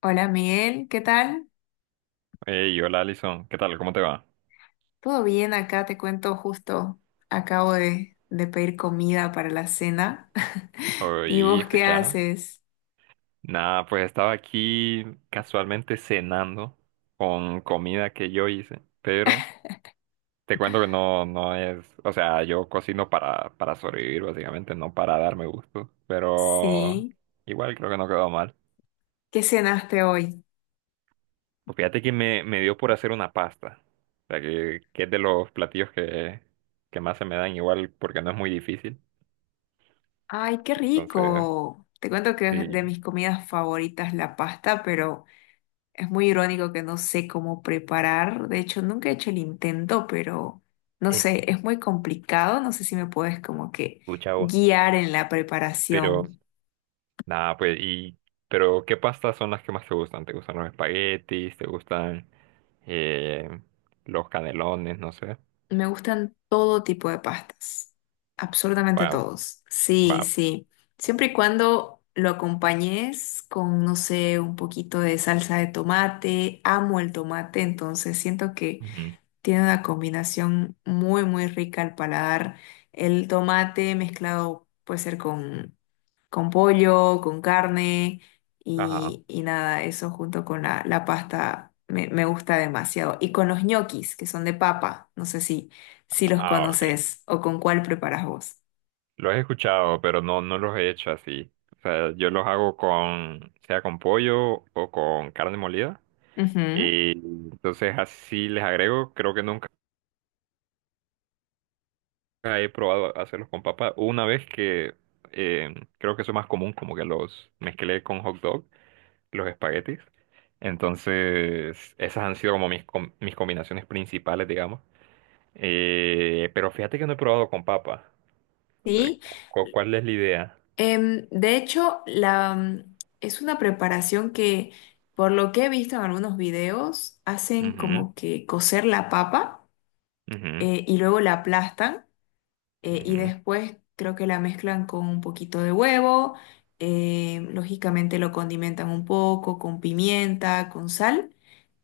Hola Miguel, ¿qué tal? Hey, hola Alison, ¿qué tal? ¿Cómo te va? ¿Todo bien acá? Te cuento justo, acabo de pedir comida para la cena. ¿Y Hoy, vos qué escucha. haces? Nada, pues estaba aquí casualmente cenando con comida que yo hice, pero te cuento que no es, o sea, yo cocino para sobrevivir básicamente, no para darme gusto, pero Sí, igual creo que no quedó mal. ¿qué cenaste hoy? Pues fíjate que me dio por hacer una pasta, o sea, que es de los platillos que más se me dan igual porque no es muy difícil, ¡Ay, qué entonces rico! Te cuento que es de sí, mis comidas favoritas la pasta, pero es muy irónico que no sé cómo preparar. De hecho, nunca he hecho el intento, pero no sé, es muy complicado. No sé si me puedes como que escucha vos. guiar en la Pero preparación. nada, pero ¿qué pastas son las que más te gustan? ¿Te gustan los espaguetis? ¿Te gustan eh, los canelones? No sé. Me gustan todo tipo de pastas, absolutamente Va, todos. va. Sí, sí. Siempre y cuando lo acompañes con, no sé, un poquito de salsa de tomate. Amo el tomate, entonces siento que Ujú. tiene una combinación muy, muy rica al paladar. El tomate mezclado puede ser con pollo, con carne Ajá. Y nada, eso junto con la pasta me gusta demasiado. Y con los ñoquis, que son de papa, no sé si, si los Ah, ok. conoces o con cuál preparas vos. Los he escuchado, pero no los he hecho así. O sea, yo los hago con, sea con pollo o con carne molida. Ujú. Y entonces así les agrego, creo que nunca he probado hacerlos con papa. Una vez que creo que eso es más común, como que los mezclé con hot dog los espaguetis. Entonces, esas han sido como mis combinaciones principales, digamos. Pero fíjate que no he probado con papa. Sí. ¿Cuál es la idea? De hecho, la, es una preparación que, por lo que he visto en algunos videos, hacen Ujú, como que cocer la papa ujú, y luego la aplastan, y ujú. después creo que la mezclan con un poquito de huevo. Lógicamente lo condimentan un poco con pimienta, con sal,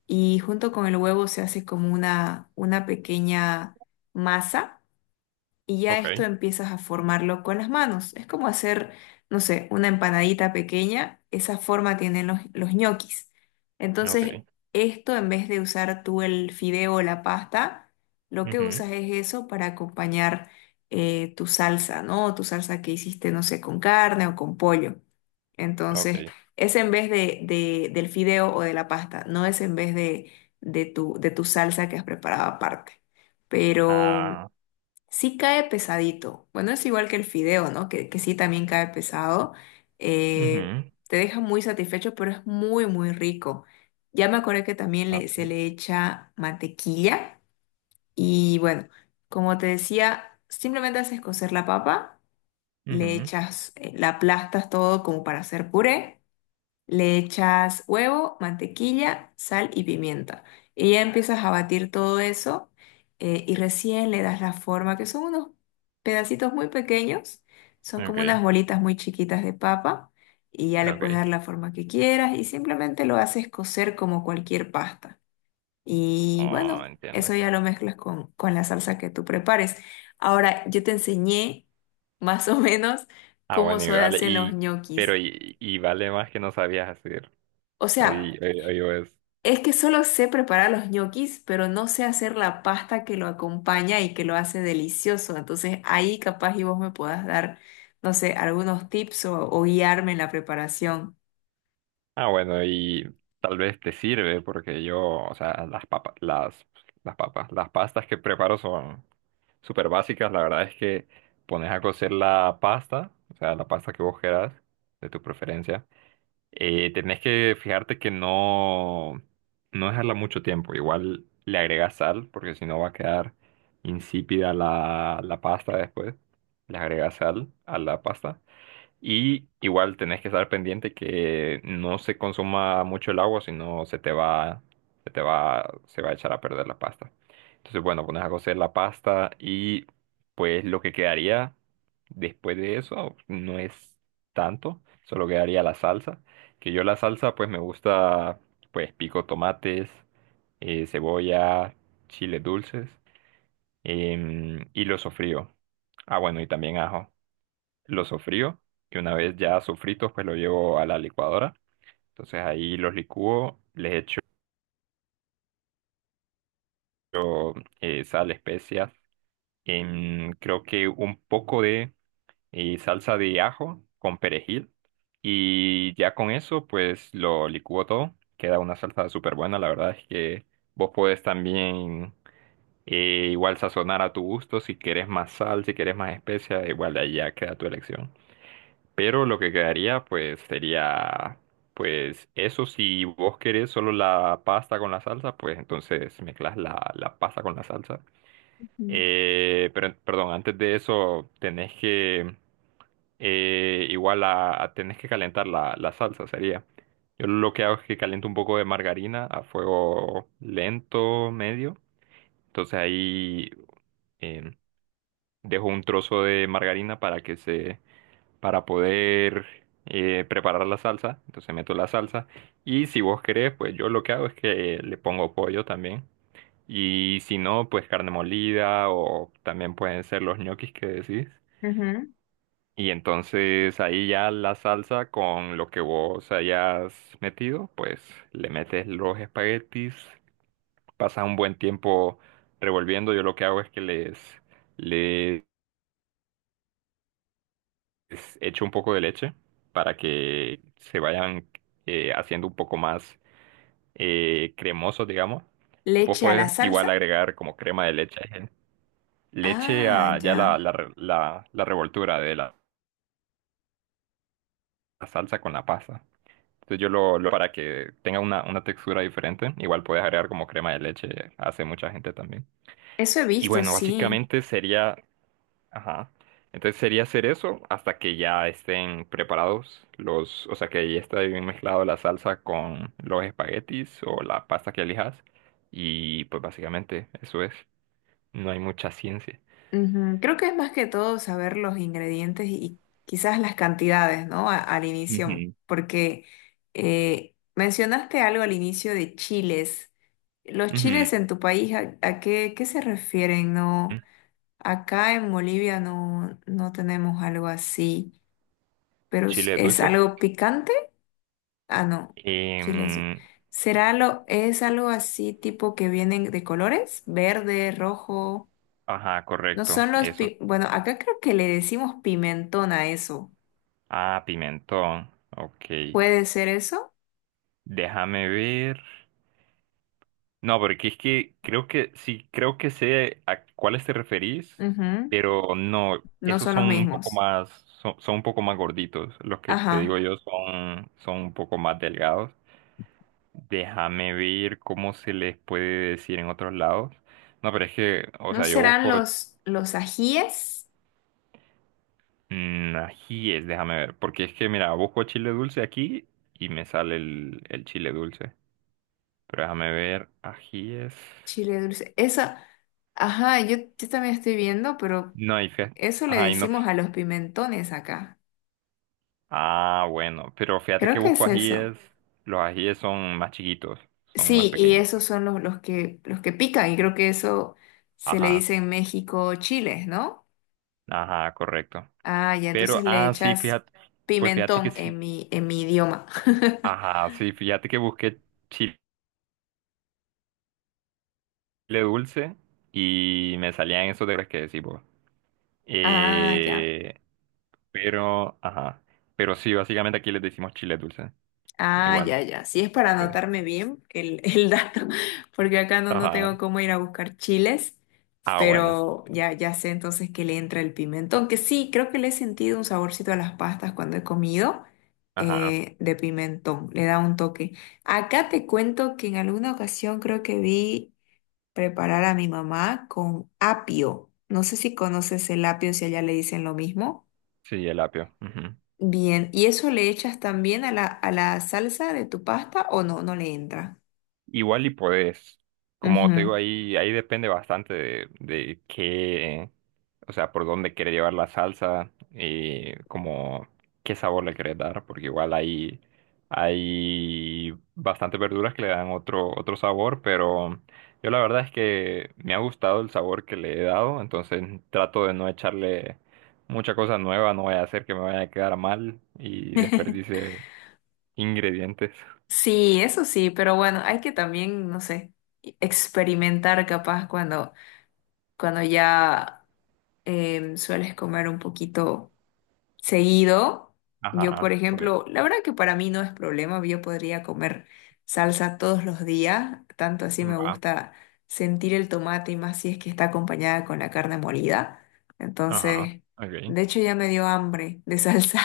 y junto con el huevo se hace como una pequeña masa, y ya Ok, esto empiezas a formarlo con las manos. Es como hacer, no sé, una empanadita pequeña, esa forma tienen los ñoquis. Entonces, ok, esto en vez de usar tú el fideo o la pasta, lo que ujú, usas es eso para acompañar tu salsa, ¿no? Tu salsa que hiciste, no sé, con carne o con pollo. Entonces, ok. es en vez del fideo o de la pasta, no es en vez de tu salsa que has preparado aparte. Pero Ah, sí cae pesadito. Bueno, es igual que el fideo, ¿no? Que sí también cae pesado. Eh, ujú, Te deja muy satisfecho, pero es muy, muy rico. Ya me acordé que también se ok, le echa mantequilla. Y bueno, como te decía, simplemente haces cocer la papa, le ujú, echas, la aplastas todo como para hacer puré. Le echas huevo, mantequilla, sal y pimienta. Y ya empiezas a batir todo eso, y recién le das la forma, que son unos pedacitos muy pequeños, son como unas ok, bolitas muy chiquitas de papa, y ya le puedes dar ok. la forma que quieras y simplemente lo haces cocer como cualquier pasta. Y Oh, bueno, entiendo. eso ya lo mezclas con la salsa que tú prepares. Ahora, yo te enseñé más o menos Ah, cómo bueno, se hacen los pero ñoquis. y vale más que no sabías hacer. O sea, Oye, oye, es que solo sé preparar los ñoquis, pero no sé hacer la pasta que lo acompaña y que lo hace delicioso. Entonces ahí capaz y vos me podás dar, no sé, algunos tips o guiarme en la preparación. ah, bueno, y tal vez te sirve porque yo, o sea, las papas, las pastas que preparo son súper básicas. La verdad es que pones a cocer la pasta, o sea, la pasta que vos quieras, de tu preferencia. Tenés que fijarte que no dejarla mucho tiempo. Igual le agregas sal porque si no va a quedar insípida la pasta después. Le agregas sal a la pasta. Y igual tenés que estar pendiente que no se consuma mucho el agua, sino se te va, se va a echar a perder la pasta. Entonces, bueno, pones a cocer la pasta y pues lo que quedaría después de eso no es tanto, solo quedaría la salsa. Que yo la salsa pues me gusta, pues pico tomates, cebolla, chiles dulces, y lo sofrío. Ah, bueno, y también ajo lo sofrío, que una vez ya sofritos, pues lo llevo a la licuadora. Entonces ahí los licúo, les echo sal, especias, creo que un poco de salsa de ajo con perejil. Y ya con eso, pues lo licúo todo. Queda una salsa súper buena. La verdad es que vos podés también igual sazonar a tu gusto. Si quieres más sal, si quieres más especias, igual ahí ya queda tu elección. Pero lo que quedaría, pues, sería, pues, eso si vos querés solo la pasta con la salsa, pues entonces mezclas la pasta con la salsa. Ujú. Pero, perdón, antes de eso tenés que, tenés que calentar la salsa, sería. Yo lo que hago es que caliento un poco de margarina a fuego lento, medio. Entonces ahí em, dejo un trozo de margarina para que se, para poder preparar la salsa. Entonces meto la salsa. Y si vos querés, pues yo lo que hago es que le pongo pollo también. Y si no, pues carne molida o también pueden ser los ñoquis que decís. Ujú. Y entonces ahí ya la salsa con lo que vos hayas metido, pues le metes los espaguetis, pasas un buen tiempo revolviendo. Yo lo que hago es que les echo un poco de leche para que se vayan haciendo un poco más cremosos, digamos. Vos Leche a la puedes igual salsa. agregar como crema de leche, leche Ah, a ya ya. La revoltura de la salsa con la pasta. Entonces yo para que tenga una textura diferente, igual puedes agregar como crema de leche, hace mucha gente también. Eso he Y visto, bueno, sí. básicamente sería, ajá. Entonces sería hacer eso hasta que ya estén preparados los, o sea, que ya está bien mezclado la salsa con los espaguetis o la pasta que elijas. Y pues básicamente eso es. No hay mucha ciencia. Ujú. Creo que es más que todo saber los ingredientes y quizás las cantidades, ¿no? Al inicio, Ujú. porque mencionaste algo al inicio de chiles. Los Ujú. chiles en tu país, a qué, qué se refieren? No, acá en Bolivia no, no tenemos algo así, pero Chile es dulces. algo picante? Ah, no, chiles. Em, ¿Será lo, es algo así tipo que vienen de colores? Verde, rojo. ajá, No correcto, son los, eso. Bueno, acá creo que le decimos pimentón a eso. Ah, pimentón. Ok. ¿Puede ser eso? Déjame ver. No, porque es que creo que sí, creo que sé a cuáles te referís, Ujú. pero no, No esos son son los un poco mismos. más, son un poco más gorditos. Los que te digo Ajá. yo son un poco más delgados. Déjame ver cómo se les puede decir en otros lados. No, pero es que, o ¿No sea, yo serán busco los ajíes? Ajíes, déjame ver, porque es que, mira, busco chile dulce aquí y me sale el chile dulce. Pero déjame ver, ajíes. Chile dulce. Eso, ajá, yo también estoy viendo, pero No, y fe. eso le Ay, no. decimos a los pimentones acá. Ah, bueno, pero fíjate Creo que que busco es eso. ajíes, los ajíes son más chiquitos, son más Sí, y pequeñitos. esos son los que pican, y creo que eso se le Ajá, dice en México chiles, ¿no? ajá, correcto. Ah, ya, Pero, entonces le ah, sí, echas fíjate, pues fíjate que pimentón sí, en mi idioma. ajá, sí, fíjate que busqué chile dulce y me salían esos de los que decís vos. Ah, ya. Eh, pero, ajá, pero sí, básicamente aquí les decimos chile dulce, Ah, igual. ya, ya. Sí es para Sí. anotarme bien el dato, porque acá no, no Ajá, tengo cómo ir a buscar chiles, ah, bueno, pero ya, ya sé entonces que le entra el pimentón, que sí, creo que le he sentido un saborcito a las pastas cuando he comido, ajá, de pimentón, le da un toque. Acá te cuento que en alguna ocasión creo que vi preparar a mi mamá con apio. No sé si conoces el apio, si allá le dicen lo mismo. sí, el apio. Ujú. Bien, ¿y eso le echas también a la salsa de tu pasta o no? No le entra. Igual y podés, como te Ujú. digo, ahí, ahí depende bastante de qué, o sea, por dónde quiere llevar la salsa y como qué sabor le querés dar, porque igual hay, hay bastantes verduras que le dan otro sabor, pero yo la verdad es que me ha gustado el sabor que le he dado, entonces trato de no echarle mucha cosa nueva, no voy a hacer que me vaya a quedar mal y desperdice ingredientes. Sí, eso sí, pero bueno, hay que también, no sé, experimentar capaz cuando, cuando ya sueles comer un poquito. Seguido. Yo, por Ajá, pues ejemplo, la verdad que para mí no es problema, yo podría comer salsa todos los días, tanto así me va. gusta sentir el tomate y más si es que está acompañada con la carne molida. Ajá, Entonces, ok. de hecho ya me dio hambre de salsa,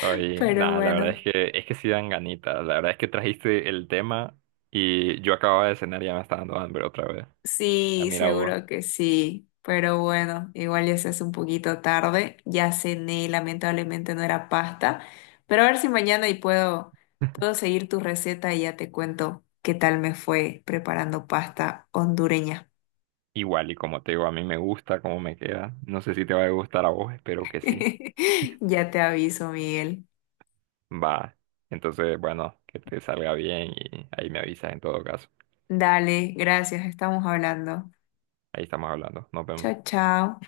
Oye, pero nada, la verdad bueno. Es que sí dan ganitas. La verdad es que trajiste el tema y yo acababa de cenar y ya me está dando hambre otra vez. Ah, Sí, mira vos, seguro que sí. Pero bueno, igual ya se hace un poquito tarde. Ya cené, lamentablemente no era pasta. Pero a ver si mañana y puedo, puedo seguir tu receta y ya te cuento qué tal me fue preparando pasta hondureña. igual y como te digo, a mí me gusta cómo me queda. No sé si te va a gustar a vos, espero que sí. Ya te aviso, Miguel. Va. Entonces, bueno, que te salga bien y ahí me avisas en todo caso. Dale, gracias, estamos hablando. Ahí estamos hablando. Nos Chao, vemos. chao.